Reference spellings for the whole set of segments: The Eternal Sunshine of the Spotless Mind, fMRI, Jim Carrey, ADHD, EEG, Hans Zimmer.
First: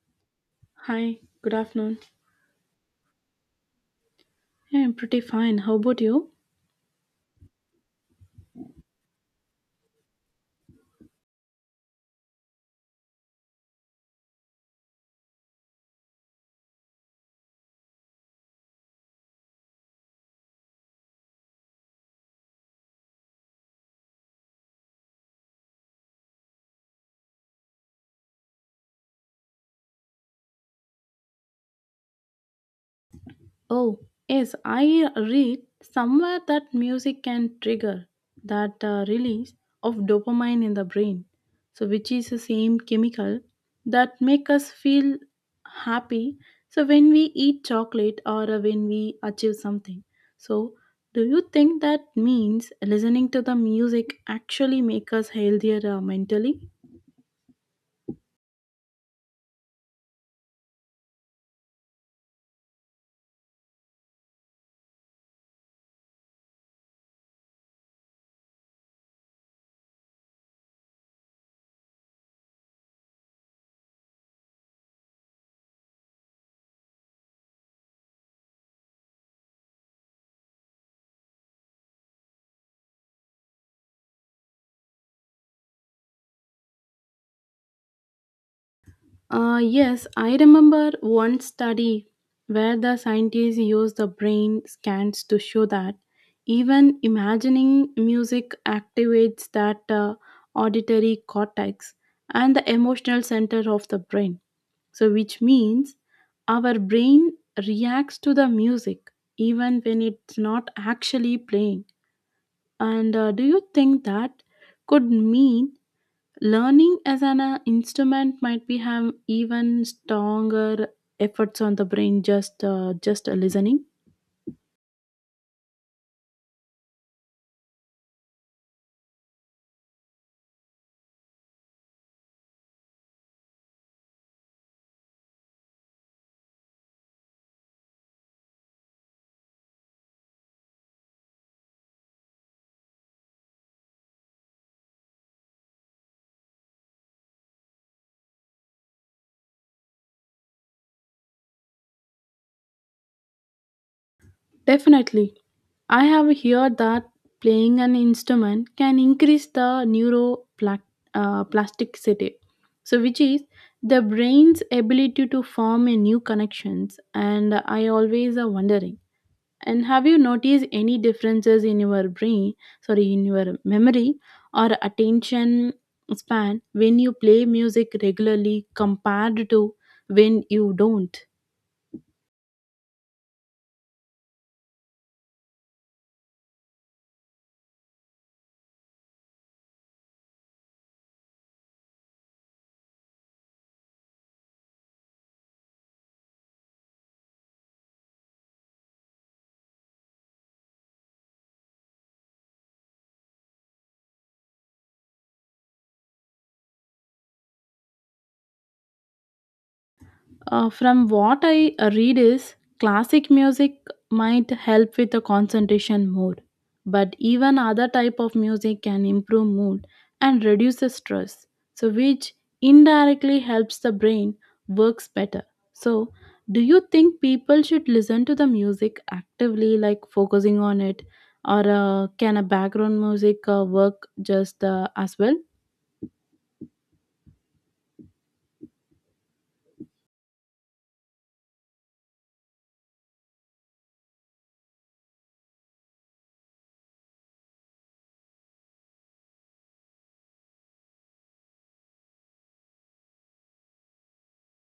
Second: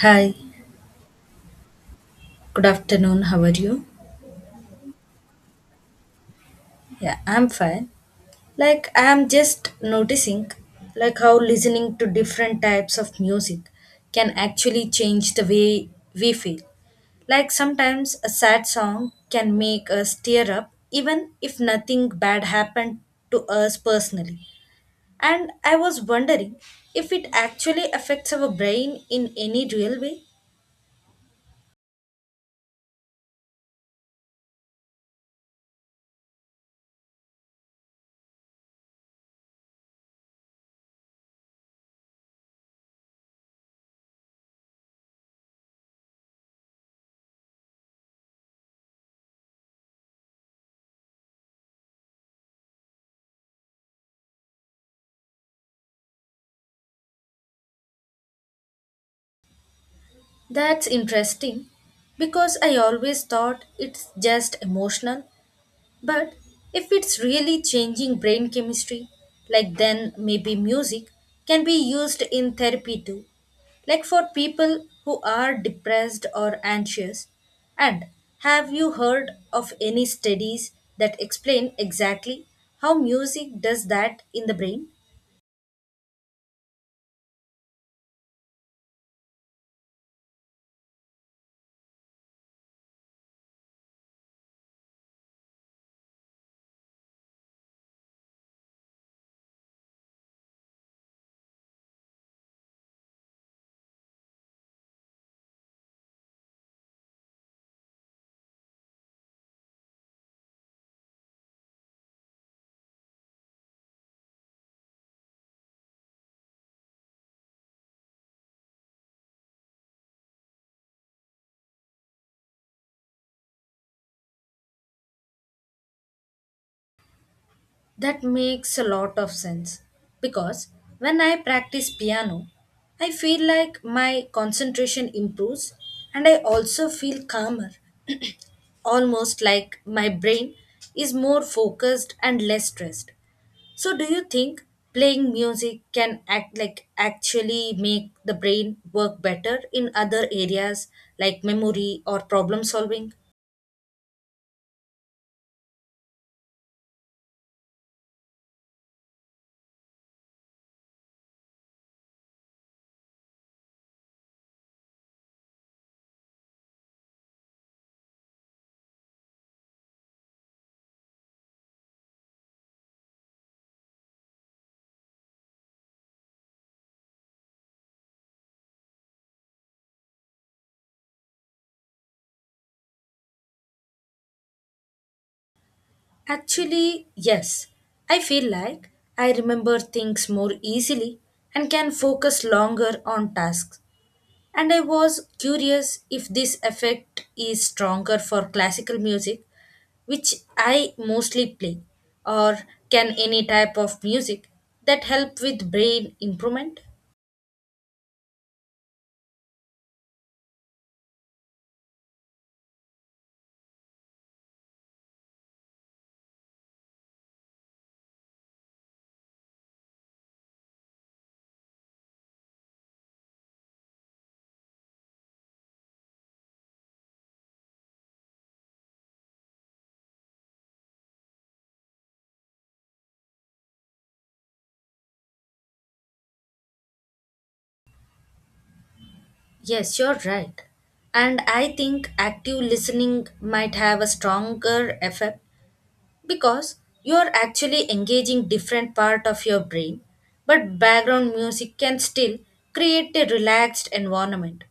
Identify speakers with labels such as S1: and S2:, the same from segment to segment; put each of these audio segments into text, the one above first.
S1: Hi,
S2: Hi, good afternoon.
S1: good afternoon. How are you?
S2: Yeah, I'm pretty fine. How about you?
S1: Yeah, I'm fine. I'm just noticing, how listening to different types of music can actually change the way we feel. Like, sometimes a sad song can make us tear up, even if nothing bad happened to us personally. And I was wondering if it actually affects our brain in any real way.
S2: Oh, yes, I read somewhere that music can trigger that release of dopamine in the brain. So which is the same chemical that make us feel happy. So when we eat chocolate or when we achieve something. So do you think that means listening to the music actually make us healthier mentally?
S1: That's interesting because I always thought it's just emotional, but if it's really changing brain chemistry, like then maybe music can be used in therapy too, like for people who are depressed or anxious. And have you heard of any studies that explain exactly how music does that in the brain?
S2: Yes, I remember one study where the scientists used the brain scans to show that even imagining music activates that auditory cortex and the emotional center of the brain. So, which means our brain reacts to the music even when it's not actually playing. And do you think that could mean learning as an instrument might be have even stronger efforts on the brain just listening.
S1: That makes a lot of sense because when I practice piano, I feel like my concentration improves and I also feel calmer, almost like my brain is more focused and less stressed. So do you think playing music can actually make the brain work better in other areas like memory or problem solving?
S2: Definitely, I have heard that playing an instrument can increase the neuroplasticity, uh, so which is the brain's ability to form a new connections. And I always are wondering And have you noticed any differences in your brain, sorry, in your memory or attention span when you play music regularly compared to when you don't?
S1: Actually, yes. I feel like I remember things more easily and can focus longer on tasks. And I was curious if this effect is stronger for classical music, which I mostly play, or can any type of music that help with brain improvement?
S2: From what I read is classic music might help with the concentration more, but even other type of music can improve mood and reduce the stress. So which indirectly helps the brain works better. So do you think people should listen to the music actively like focusing on it or can a background music work just as well?
S1: Yes, you're right. And I think active listening might have a stronger effect because you are actually engaging different part of your brain, but background music can still create a relaxed environment.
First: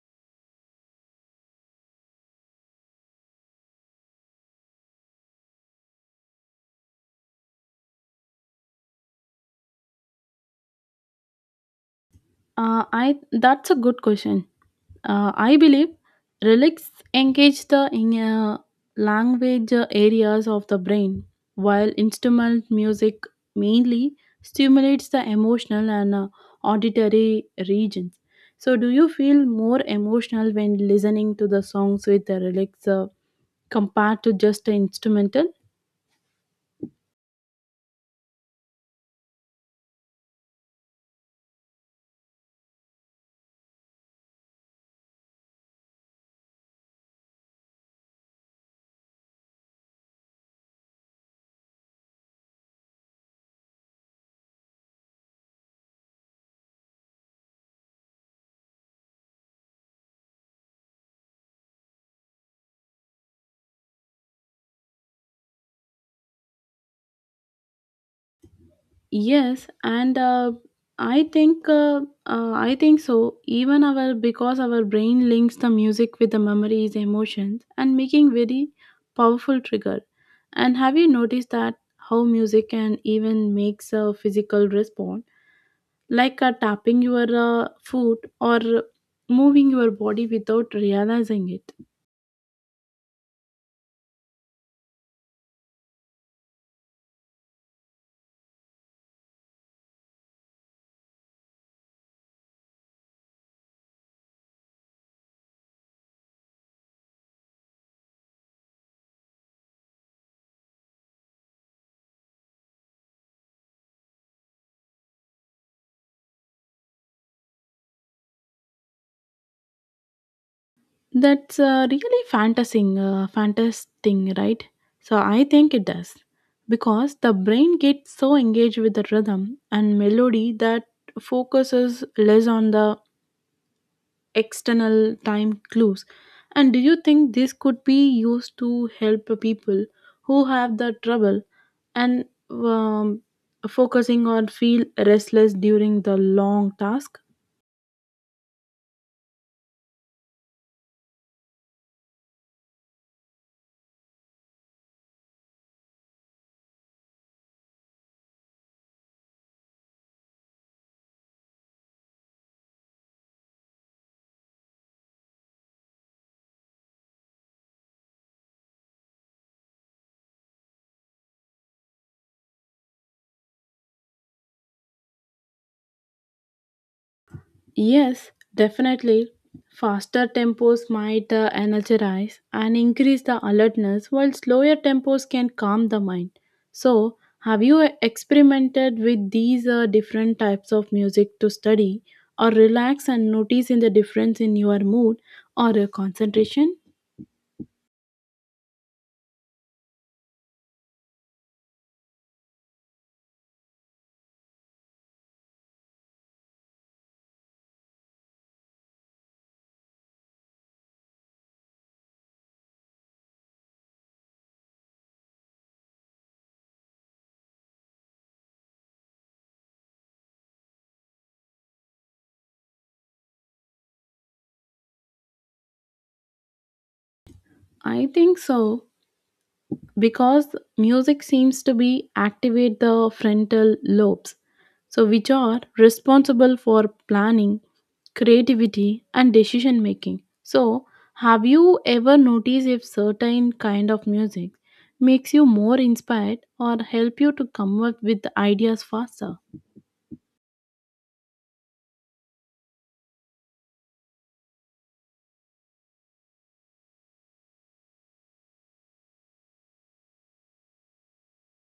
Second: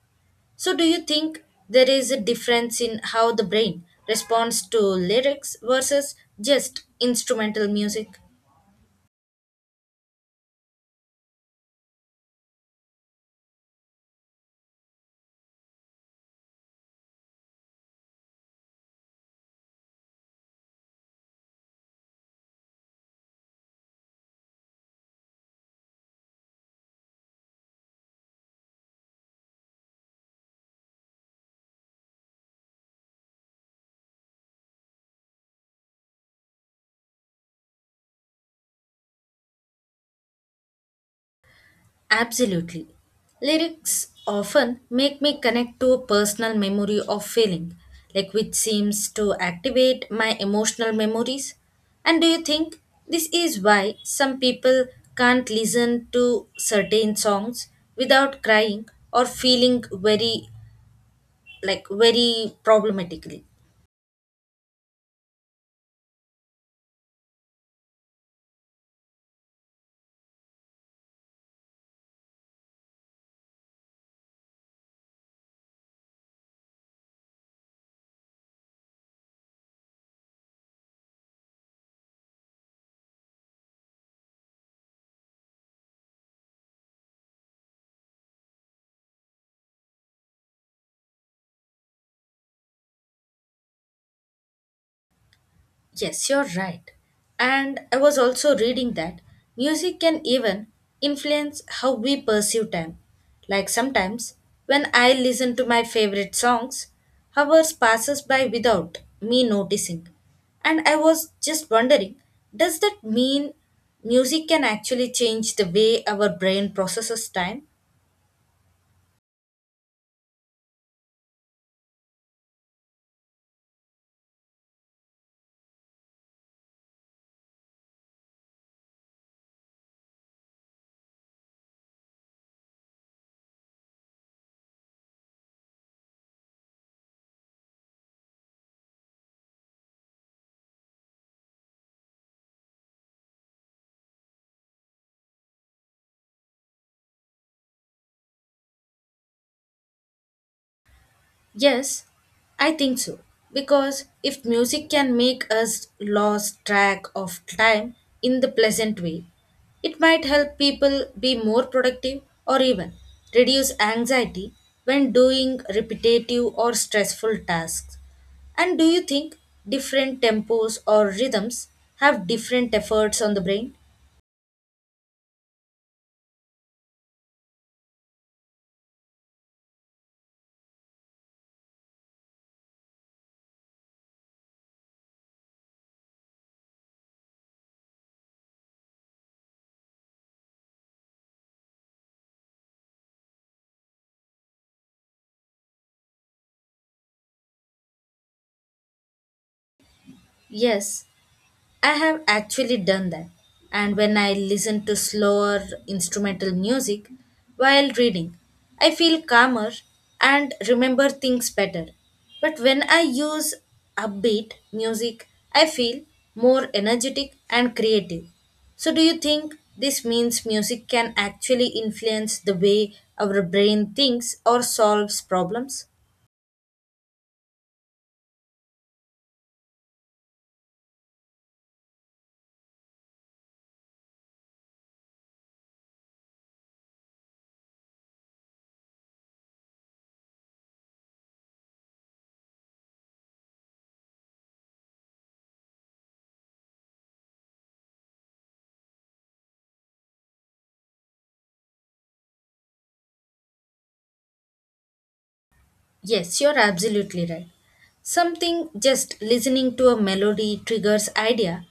S1: So do you think there is a difference in how the brain responds to lyrics versus just instrumental music?
S2: I that's a good question. I believe relics engage the language areas of the brain, while instrumental music mainly stimulates the emotional and auditory regions. So, do you feel more emotional when listening to the songs with the relics compared to just the instrumental?
S1: Absolutely. Lyrics often make me connect to a personal memory or feeling, like which seems to activate my emotional memories. And do you think this is why some people can't listen to certain songs without crying or feeling very problematically?
S2: Yes, and I think so. Even our because our brain links the music with the memories, emotions, and making very powerful trigger. And have you noticed that how music can even makes a physical response, like tapping your foot or moving your body without realizing it?
S1: Yes, you're right. And I was also reading that music can even influence how we perceive time. Like sometimes when I listen to my favorite songs, hours passes by without me noticing. And I was just wondering, does that mean music can actually change the way our brain processes time?
S2: That's really fantastic, right? So I think it does because the brain gets so engaged with the rhythm and melody that focuses less on the external time clues. And do you think this could be used to help people who have the trouble and um, focusing or feel restless during the long task?
S1: Yes, I think so. Because if music can make us lose track of time in the pleasant way, it might help people be more productive or even reduce anxiety when doing repetitive or stressful tasks. And do you think different tempos or rhythms have different efforts on the brain?
S2: Yes, definitely. Faster tempos might energize and increase the alertness, while slower tempos can calm the mind. So, have you experimented with these different types of music to study or relax and notice in the difference in your mood or your concentration?
S1: Yes, I have actually done that. And when I listen to slower instrumental music while reading, I feel calmer and remember things better. But when I use upbeat music, I feel more energetic and creative. So, do you think this means music can actually influence the way our brain thinks or solves problems?
S2: I think so, because music seems to be activate the frontal lobes so which are responsible for planning, creativity and decision making. So have you ever noticed if certain kind of music makes you more inspired or help you to come up with ideas faster?
S1: Yes, you're absolutely right. Something just listening to a melody triggers idea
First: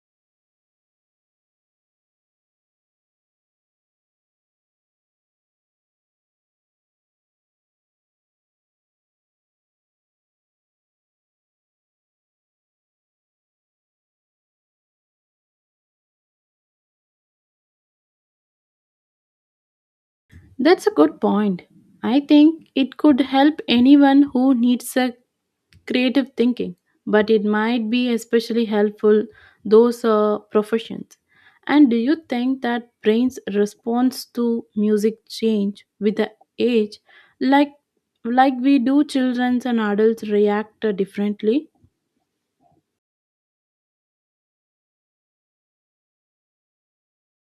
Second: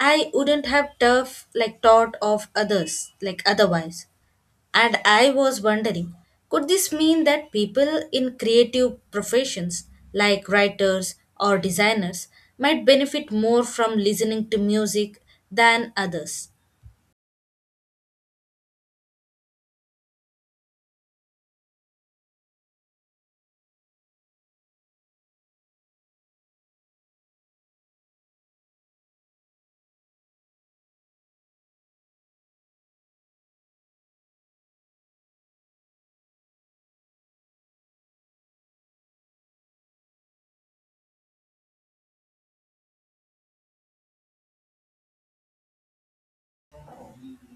S1: I wouldn't have tough like thought of others like otherwise. And I was wondering, could this mean that people in creative professions like writers or designers might benefit more from listening to music than others?
S2: That's a good point. I think it could help anyone who needs a creative thinking, but it might be especially helpful those professions. And do you think that brain's response to music change with the age, like like we do children's and adults react differently?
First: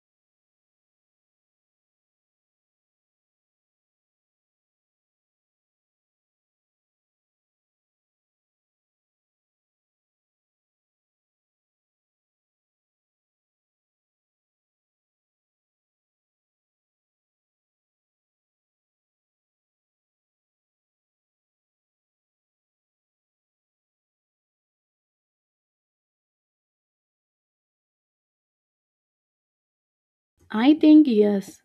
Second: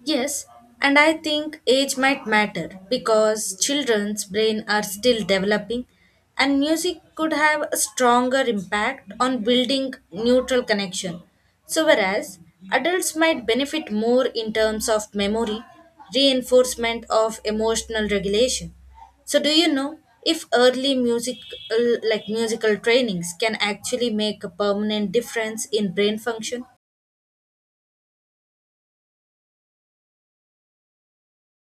S1: Yes, and I think age might matter because children's brain are still developing and music could have a stronger impact on building neutral connection. So whereas adults might benefit more in terms of memory, reinforcement of emotional regulation. So do you know if early music like musical trainings can actually make a permanent difference in brain function?
S2: I think yes.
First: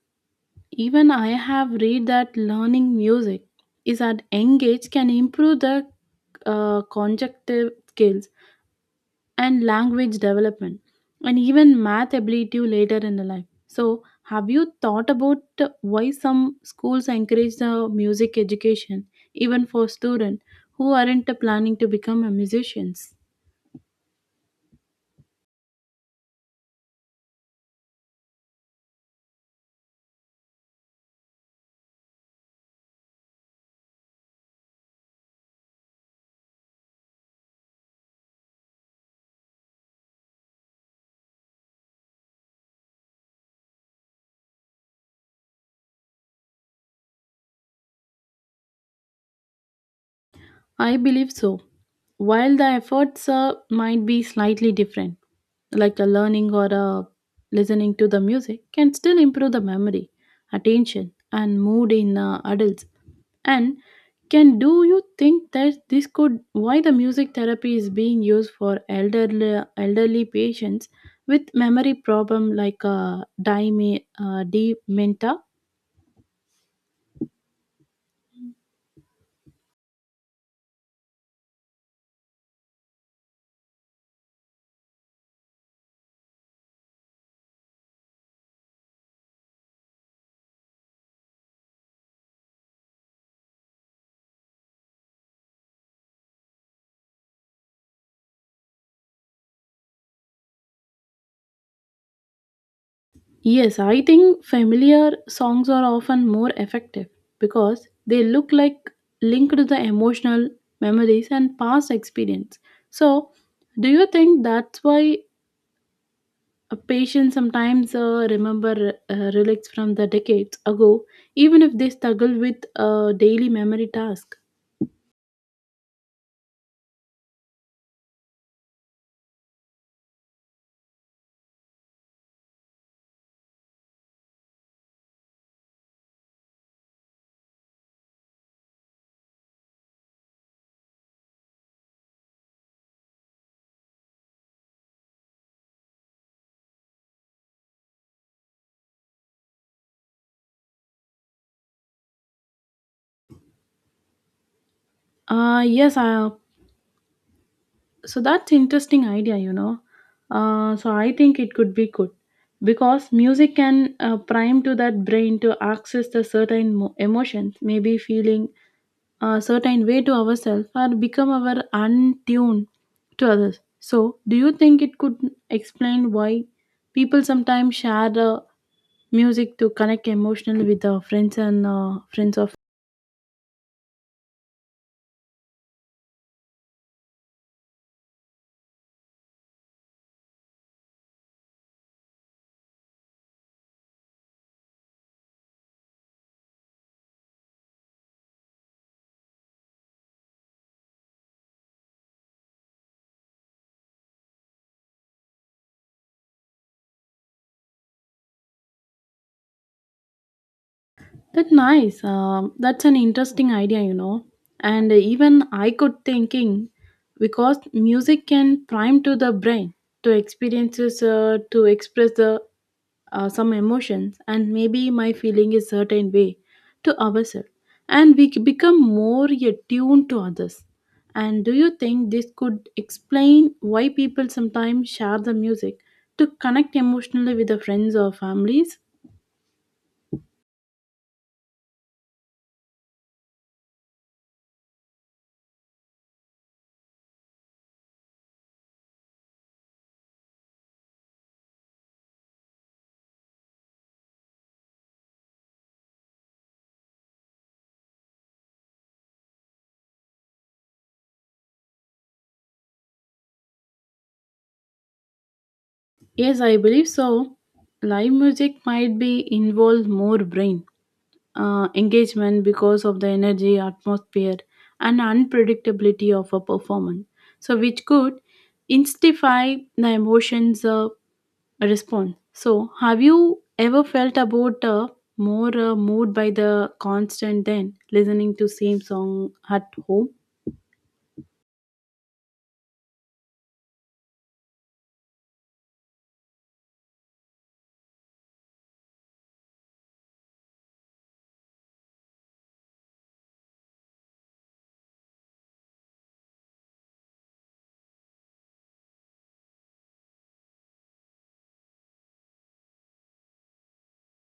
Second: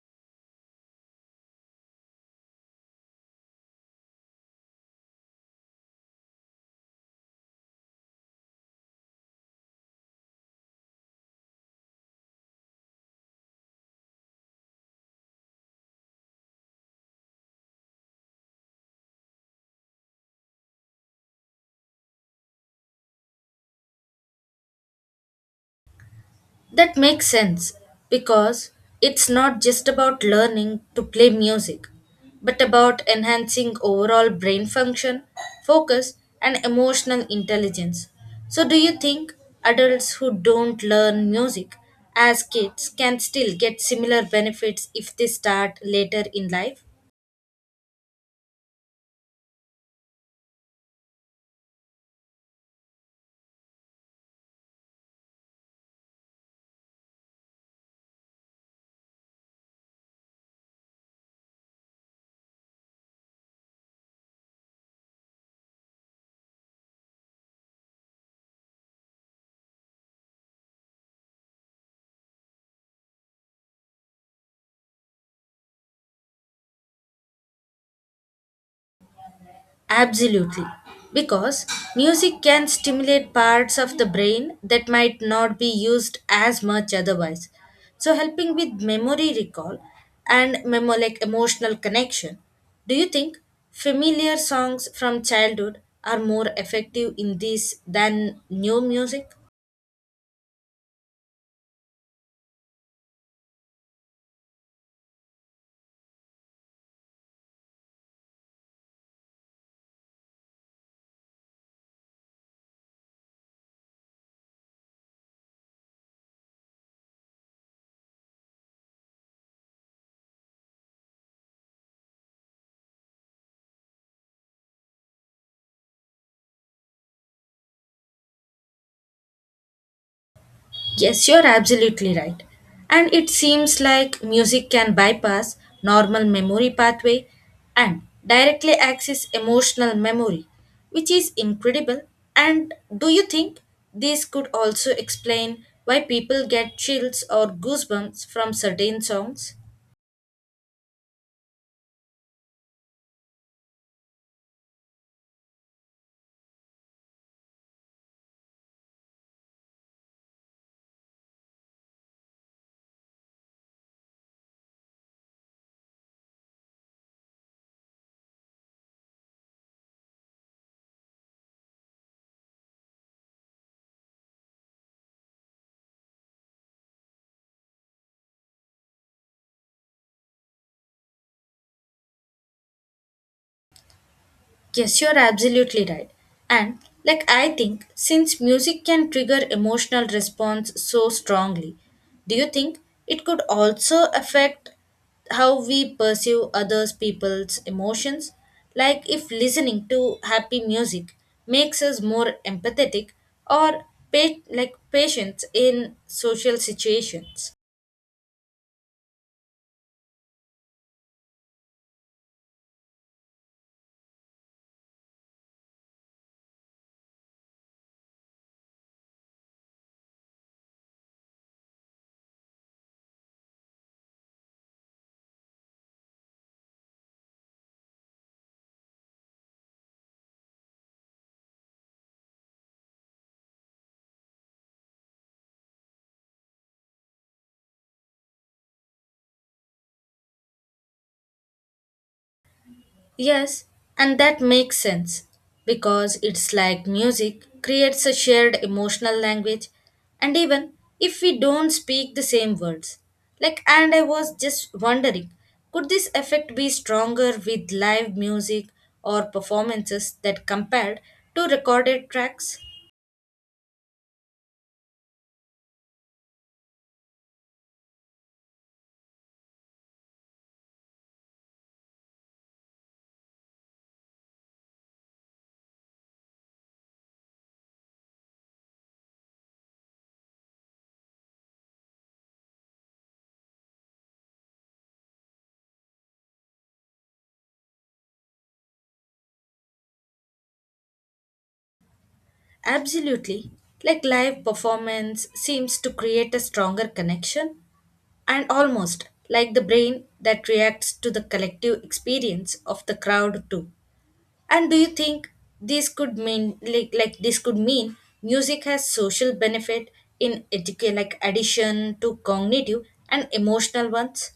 S2: Even I have read that learning music is at young age can improve the conjunctive skills and language development and even math ability later in the life. So, have you thought about why some schools encourage the music education even for students who aren't planning to become a musicians?
S1: That makes sense because it's not just about learning to play music, but about enhancing overall brain function, focus, and emotional intelligence. So, do you think adults who don't learn music as kids can still get similar benefits if they start later in life?
S2: I believe so. While the efforts might be slightly different, like a learning or a listening to the music can still improve the memory, attention and mood in adults. And can do you think that this could why the music therapy is being used for elderly patients with memory problem like dementia?
S1: Absolutely. Because music can stimulate parts of the brain that might not be used as much otherwise. So, helping with memory recall and emotional connection. Do you think familiar songs from childhood are more effective in this than new music?
S2: Yes, I think familiar songs are often more effective because they look like linked to the emotional memories and past experience. So, do you think that's why a patient sometimes remember relics from the decades ago, even if they struggle with a daily memory task?
S1: Yes, you're absolutely right. And it seems like music can bypass normal memory pathway and directly access emotional memory, which is incredible. And do you think this could also explain why people get chills or goosebumps from certain songs?
S2: Yes, so that's interesting idea, you know, so I think it could be good because music can prime to that brain to access the emotions, maybe feeling a certain way to ourselves or become our untuned to others. So do you think it could explain why people sometimes share the music to connect emotionally with their friends and friends of.
S1: Yes, you're absolutely right. And like I think since music can trigger emotional response so strongly, do you think it could also affect how we perceive others people's emotions? Like if listening to happy music makes us more empathetic or pa- like patient in social situations.
S2: That nice. That's an interesting idea, you know. And even I could thinking because music can prime to the brain to experiences to express the some emotions and maybe my feeling is certain way to ourselves and become more attuned to others. And do you think this could explain why people sometimes share the music to connect emotionally with the friends or families?
S1: Yes, and that makes sense because it's like music creates a shared emotional language, and even if we don't speak the same words. And I was just wondering, could this effect be stronger with live music or performances that compared to recorded tracks?
S2: Yes, I believe so. Live music might be involve more brain engagement because of the energy, atmosphere, and unpredictability of a performance. So, which could intensify the emotions response. So, have you ever felt about more moved by the constant than listening to same song at home?
S1: Absolutely. Like live performance seems to create a stronger connection and almost like the brain that reacts to the collective experience of the crowd too. And do you think this could mean music has social benefit in addition to cognitive and emotional ones?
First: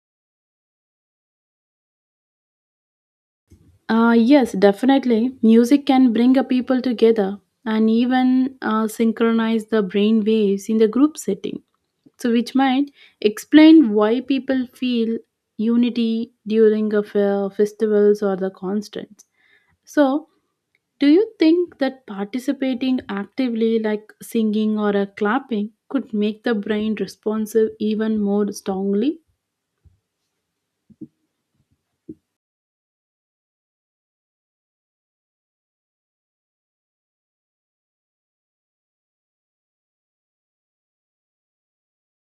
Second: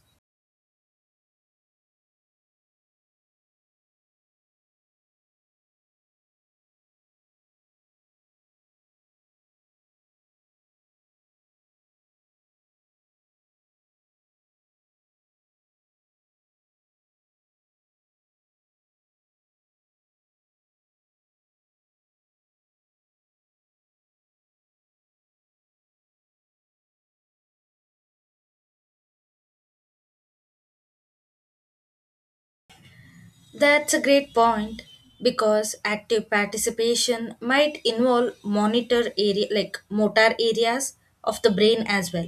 S2: Yes, definitely. Music can bring a people together and even synchronize the brain waves in the group setting. So, which might explain why people feel unity during a festivals or the concerts. So, do you think that participating actively, like singing or a clapping, could make the brain responsive even more strongly?
S1: That's a great point because active participation might involve monitor area like motor areas of the brain as well,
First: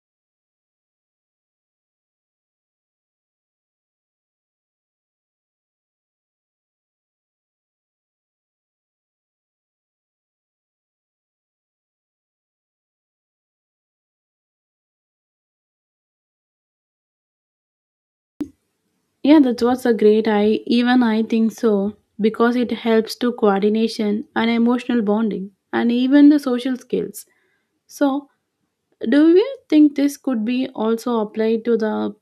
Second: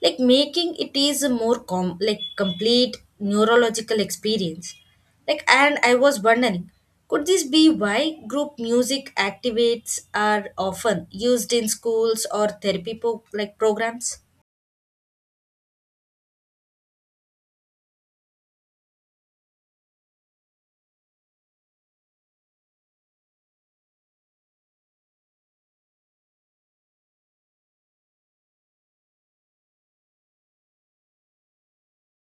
S1: like making it is a more com- like complete neurological experience. And I was wondering, could this be why group music activates are often used in schools or therapy po- like programs?
S2: Yeah, that was a great I even I think so because it helps to coordination and emotional bonding and even the social skills. So, do you think this could be also applied to the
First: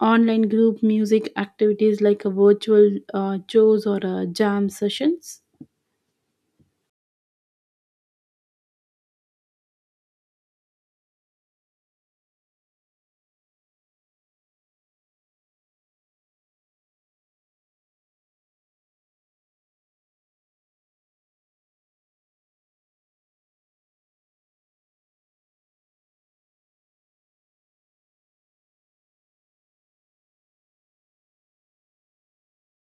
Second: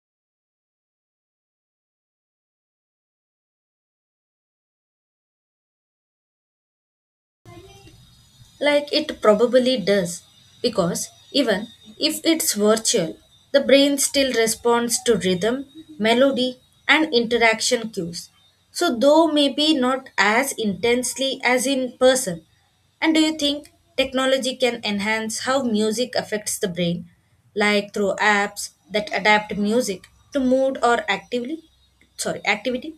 S2: online group music activities like a virtual shows or jam sessions?
S1: Like it probably does, because even if it's virtual, the brain still responds to rhythm, melody, and interaction cues. So, though maybe not as intensely as in person. And do you think technology can enhance how music affects the brain, like through apps that adapt music to mood or actively? Sorry, activity?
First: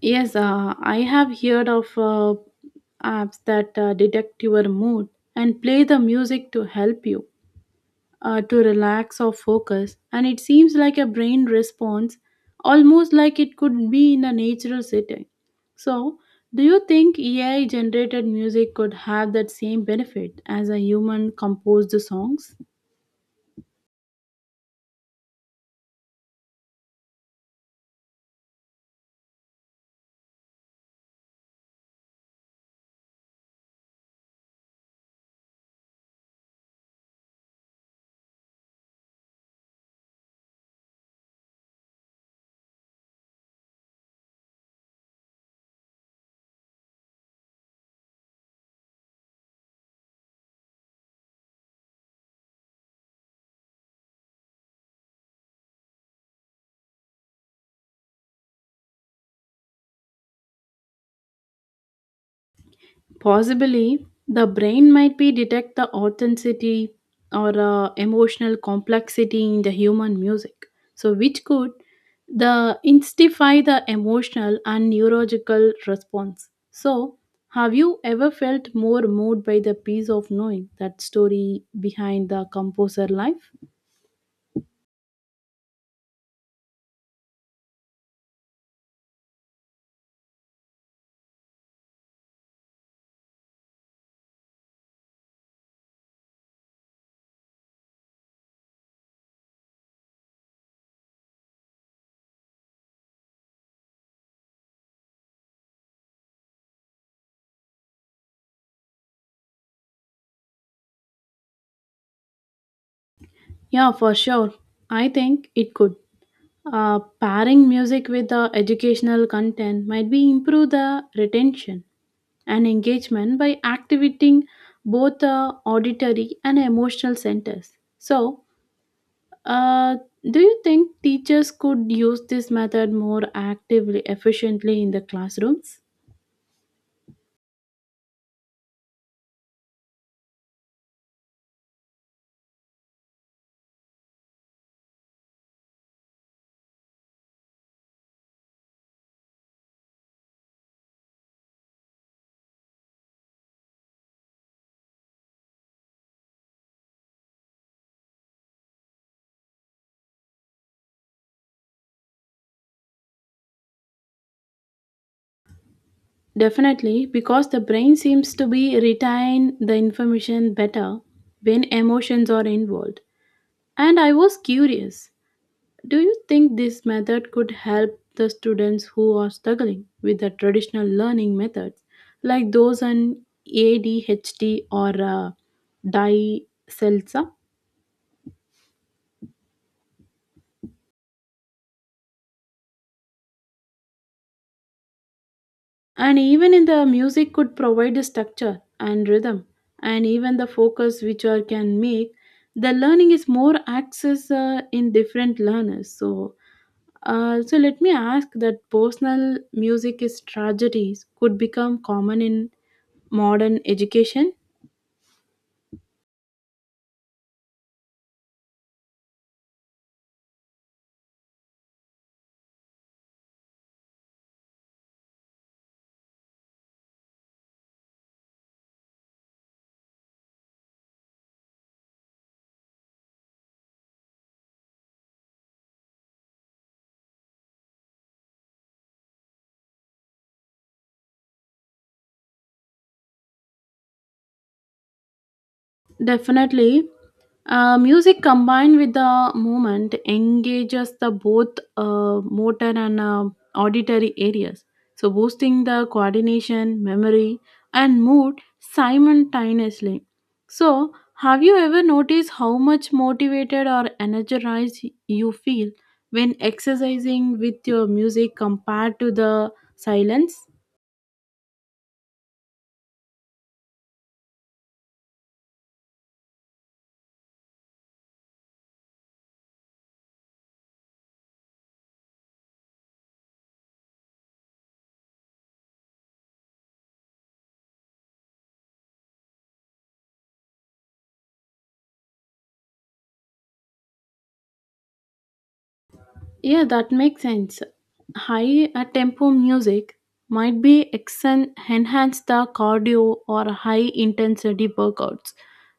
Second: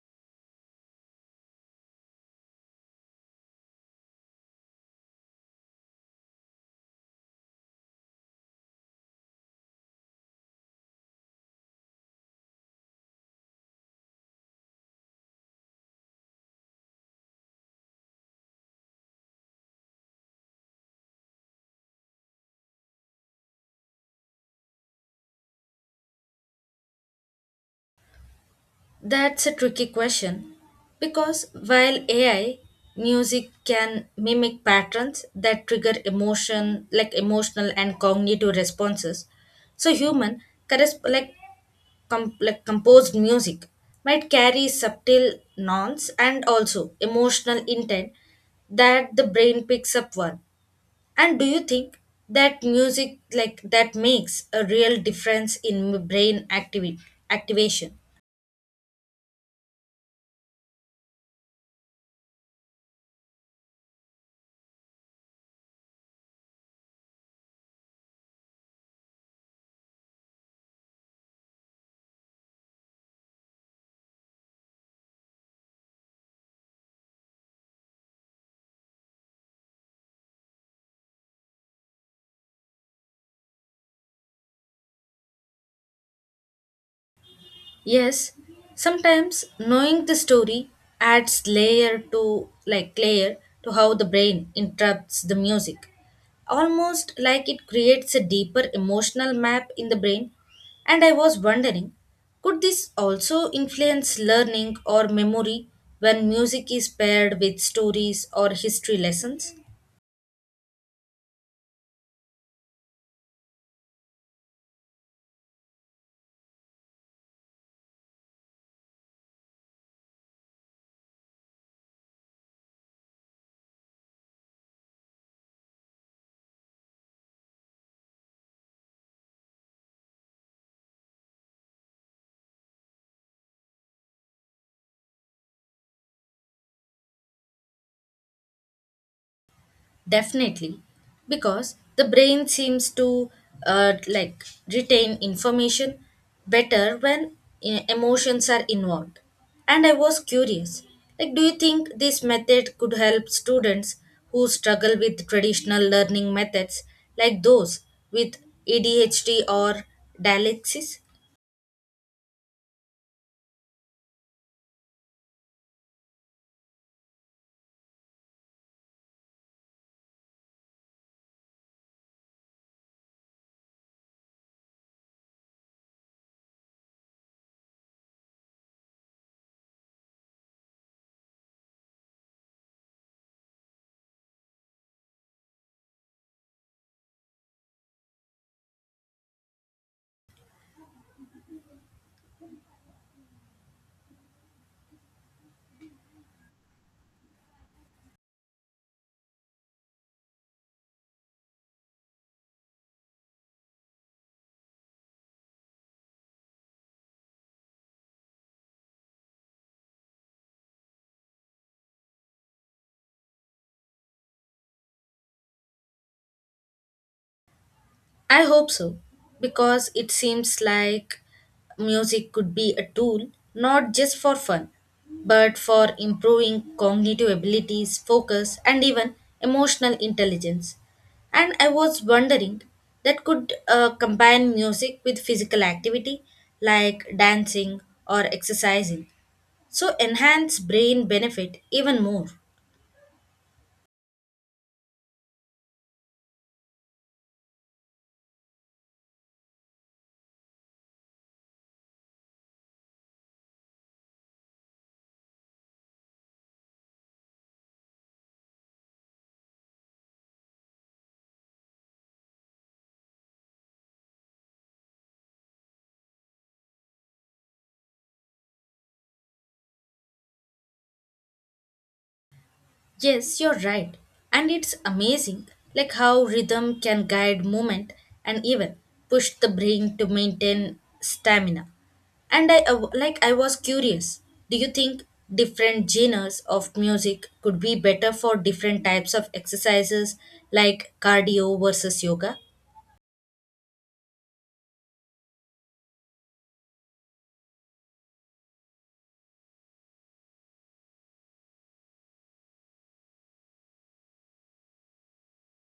S2: Yes, I have heard of apps that detect your mood and play the music to help you to relax or focus, and it seems like a brain response almost like it could be in a natural setting. So, do you think AI generated music could have that same benefit as a human composed songs?
S1: That's a tricky question because while AI music can mimic patterns that trigger emotional and cognitive responses, so human corres- like, com- like composed music might carry subtle nuance and also emotional intent that the brain picks up one. And do you think that music like that makes a real difference in brain activity activation?
S2: Possibly, the brain might be detect the authenticity or emotional complexity in the human music. So, which could the instify the emotional and neurological response. So, have you ever felt more moved by the piece of knowing that story behind the composer life?
S1: Yes, sometimes knowing the story adds layer to how the brain interprets the music. Almost like it creates a deeper emotional map in the brain. And I was wondering, could this also influence learning or memory when music is paired with stories or history lessons?
S2: Yeah, for sure. I think it could. Pairing music with the educational content might be improve the retention and engagement by activating both the auditory and emotional centers. So, uh, do you think teachers could use this method more actively, efficiently in the classrooms?
S1: Definitely, because the brain seems to uh, like retain information better when emotions are involved. And I was curious, do you think this method could help students who struggle with traditional learning methods, like those with ADHD or dyslexia?
S2: Definitely, because the brain seems to be retain the information better when emotions are involved. And I was curious, do you think this method could help the students who are struggling with the traditional learning methods, like those on ADHD or DICELSA? And even in the music, could provide the structure and rhythm, and even the focus which are can make the learning is more access in different learners. So, so let me ask that personal music is tragedies could become common in modern education.
S1: I hope so, because it seems like music could be a tool not just for fun, but for improving cognitive abilities, focus, and even emotional intelligence. And I was wondering, that could combine music with physical activity like dancing or exercising, so enhance brain benefit even more.
S2: Definitely. Music combined with the movement engages the both motor and auditory areas, so boosting the coordination, memory, and mood simultaneously. So, have you ever noticed how much motivated or energized you feel when exercising with your music compared to the silence?
S1: Yes, you're right. And it's amazing like how rhythm can guide movement and even push the brain to maintain stamina. And I was curious. Do you think different genres of music could be better for different types of exercises like cardio versus yoga?
S2: Yeah, that makes sense. High tempo music might be enhance the cardio or high intensity workouts,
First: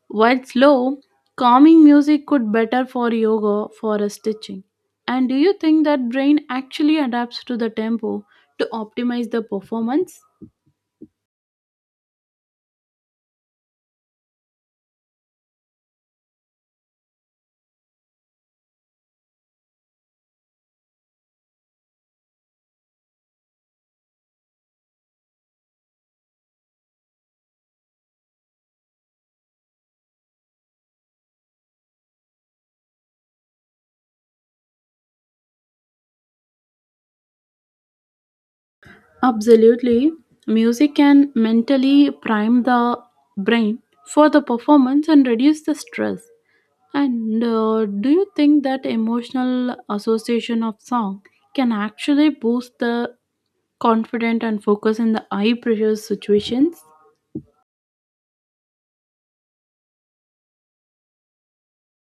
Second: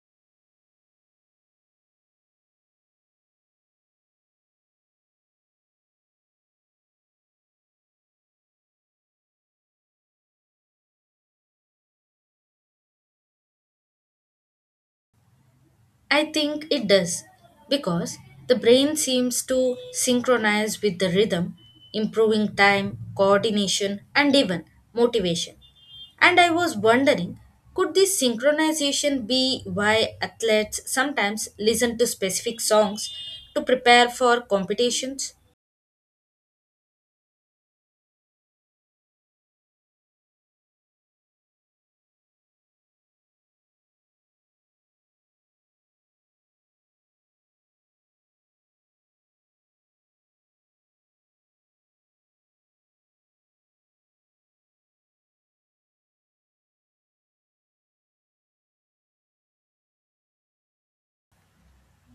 S2: while slow, calming music could better for yoga for a stitching. And do you think that brain actually adapts to the tempo to optimize the performance?
S1: I think it does because the brain seems to synchronize with the rhythm, improving time, coordination, and even motivation. And I was wondering, could this synchronization be why athletes sometimes listen to specific songs to prepare for competitions?
S2: Absolutely. Music can mentally prime the brain for the performance and reduce the stress. And do you think that emotional association of song can actually boost the confidence and focus in the high pressure situations?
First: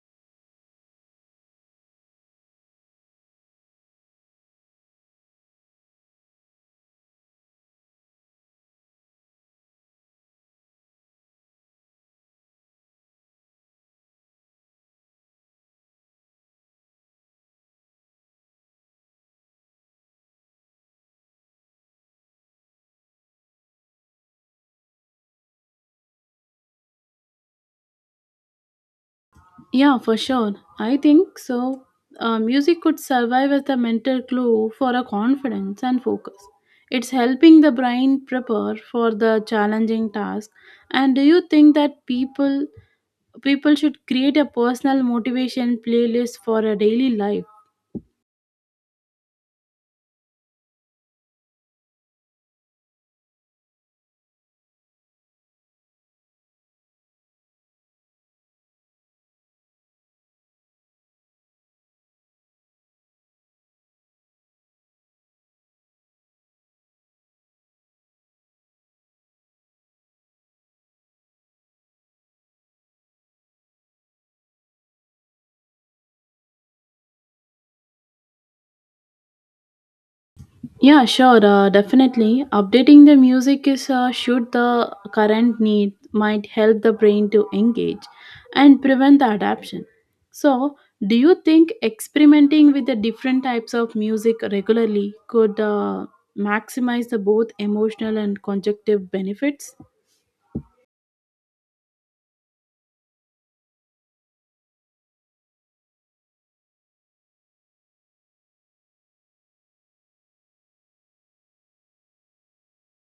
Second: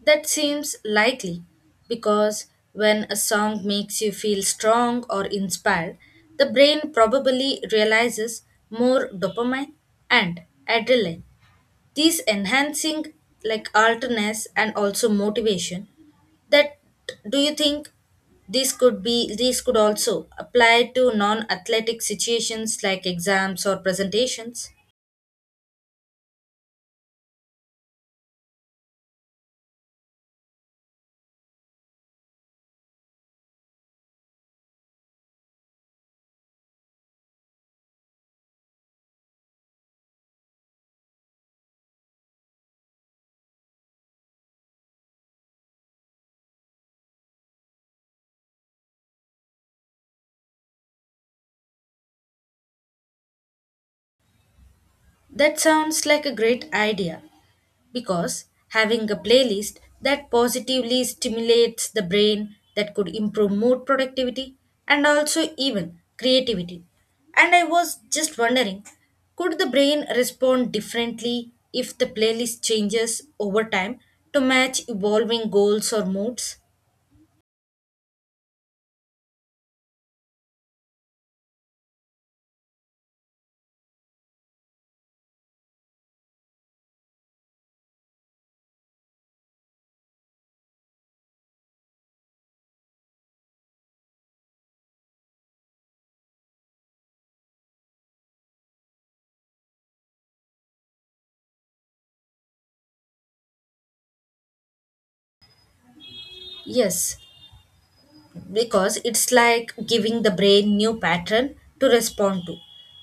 S1: That seems likely because when a song makes you feel strong or inspired, the brain probably realizes more dopamine and adrenaline. These enhancing like alertness and also motivation. That Do you think this could be these could also apply to non-athletic situations like exams or presentations?
S2: Yeah, for sure. I think so. Music could survive as a mental clue for a confidence and focus. It's helping the brain prepare for the challenging task. And do you think that people should create a personal motivation playlist for a daily life?
S1: That sounds like a great idea, because having a playlist that positively stimulates the brain that could improve mood productivity and also even creativity. And I was just wondering, could the brain respond differently if the playlist changes over time to match evolving goals or moods?
S2: Yeah, sure, definitely. Updating the music is should the current need might help the brain to engage and prevent the adaption. So, do you think experimenting with the different types of music regularly could maximize the both emotional and conjunctive benefits?
S1: Yes, because it's like giving the brain new pattern to respond to,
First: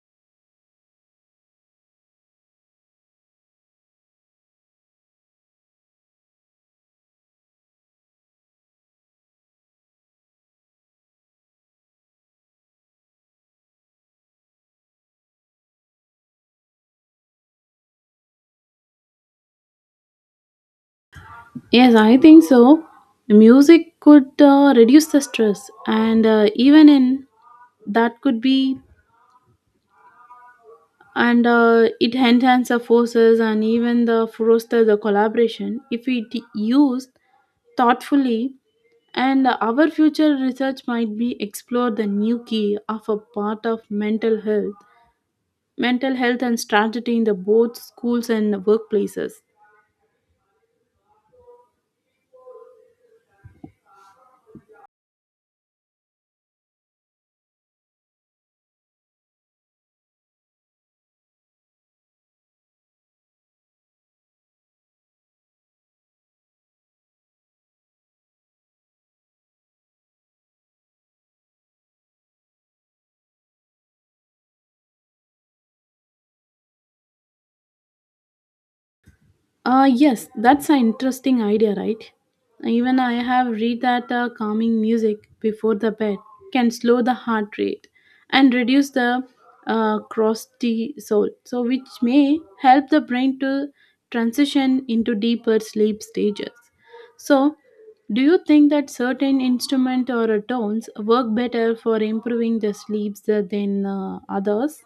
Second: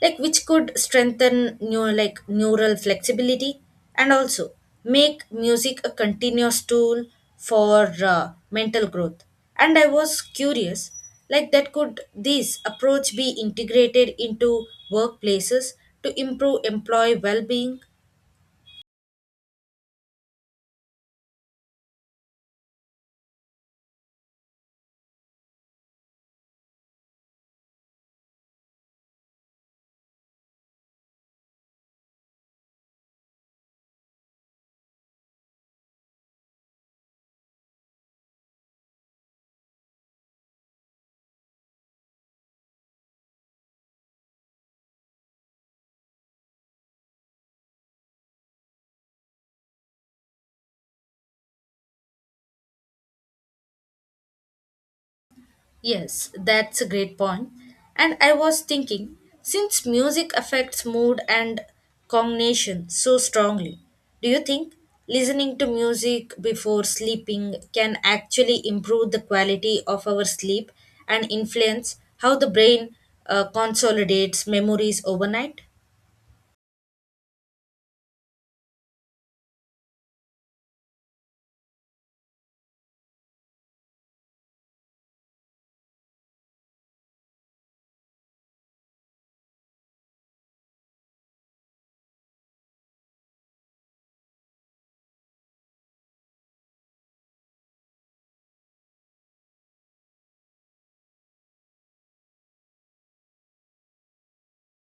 S1: which could strengthen new like neural flexibility and also make music a continuous tool for mental growth. And I was curious, like that could this approach be integrated into workplaces to improve employee well-being?
S2: Yes, I think so. Music could reduce the stress and even in that could be and it enhances our forces and even the foster the collaboration if it used thoughtfully, and our future research might be explore the new key of a part of mental health and strategy in the both schools and workplaces.
S1: Yes, that's a great point. And I was thinking, since music affects mood and cognition so strongly, do you think listening to music before sleeping can actually improve the quality of our sleep and influence how the brain consolidates memories overnight?
S2: Yes, that's an interesting idea, right? Even I have read that calming music before the bed can slow the heart rate and reduce the cortisol, so which may help the brain to transition into deeper sleep stages. So, do you think that certain instrument or tones work better for improving the sleeps than others?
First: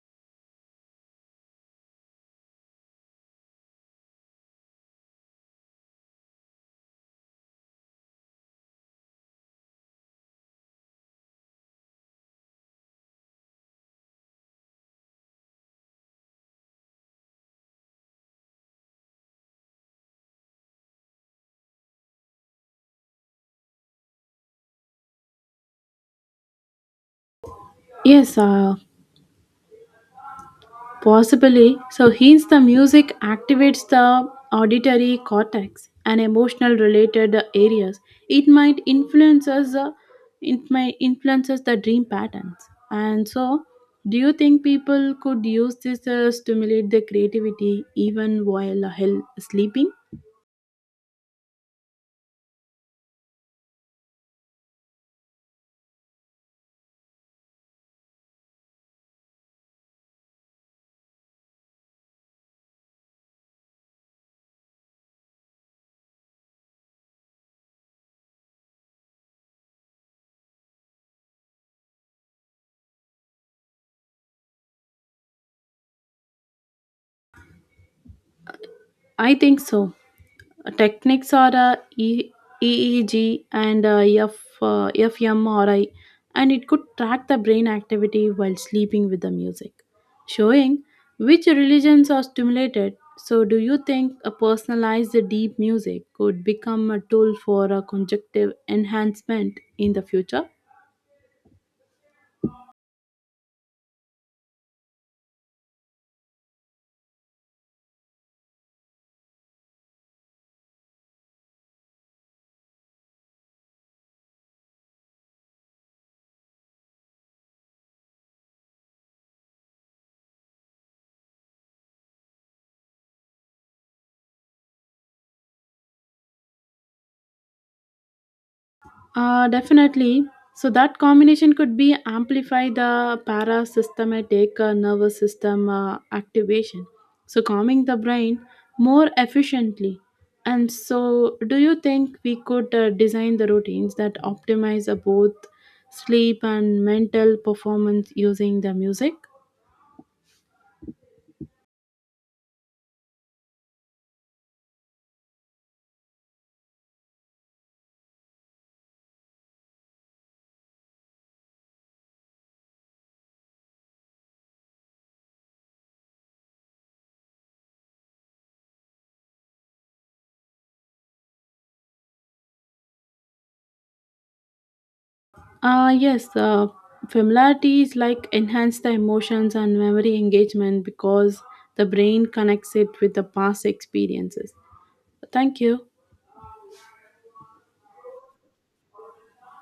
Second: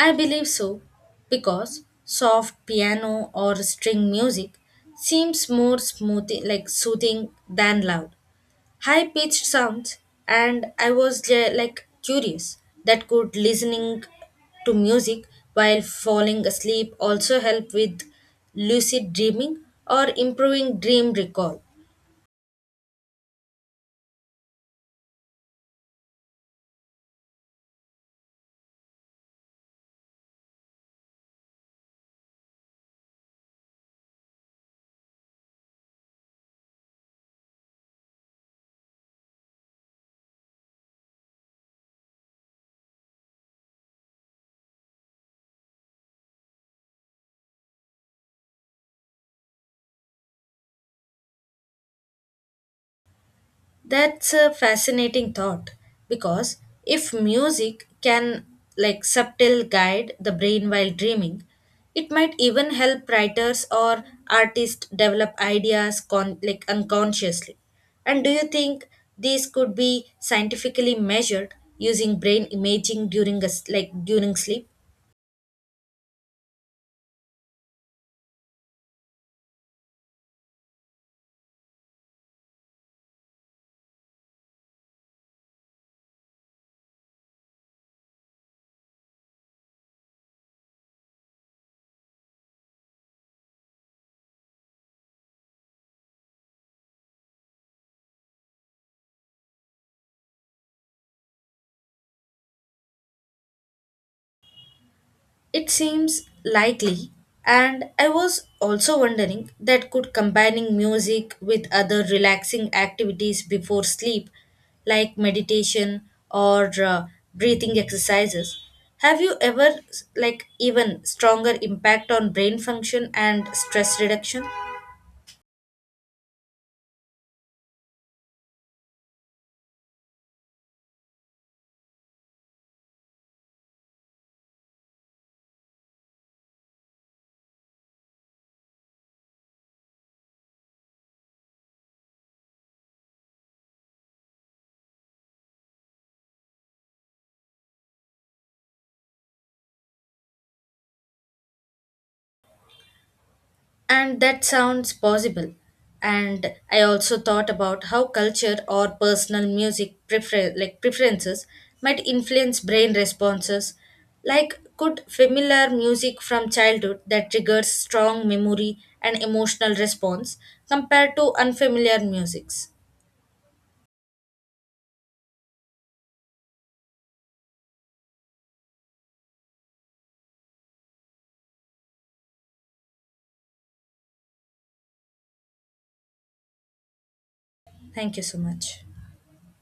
S1: I believe so, because soft piano or string music seems more smooth, like soothing than loud high pitched sounds. And I was curious, that could listening to music while falling asleep also help with lucid dreaming or improving dream recall?
S2: Yes, possibly, so hence the music activates the auditory cortex and emotional related areas. It might influence us, uh, it might influence us the dream patterns. And so, do you think people could use this to stimulate their creativity even while sleeping?
S1: That's a fascinating thought because if music can subtle guide the brain while dreaming, it might even help writers or artists develop ideas unconsciously. And do you think these could be scientifically measured using brain imaging during sleep?
S2: I think so. Techniques are EEG and fMRI, and it could track the brain activity while sleeping with the music, showing which religions are stimulated. So, do you think a personalized deep music could become a tool for a conjunctive enhancement in the future?
S1: It seems likely, and I was also wondering, that could combining music with other relaxing activities before sleep, like meditation or breathing exercises, have you ever like even stronger impact on brain function and stress reduction?
S2: Definitely. So that combination could be amplify the parasympathetic nervous system activation, so calming the brain more efficiently. And so, do you think we could design the routines that optimize both sleep and mental performance using the music?
S1: And that sounds possible. And I also thought about how culture or personal music prefer- like preferences might influence brain responses. Like could familiar music from childhood that triggers strong memory and emotional response compared to unfamiliar musics.
S2: Yes, familiarities like enhance the emotions and memory engagement because the brain connects it with the past experiences. Thank you.
S1: Thank you so much.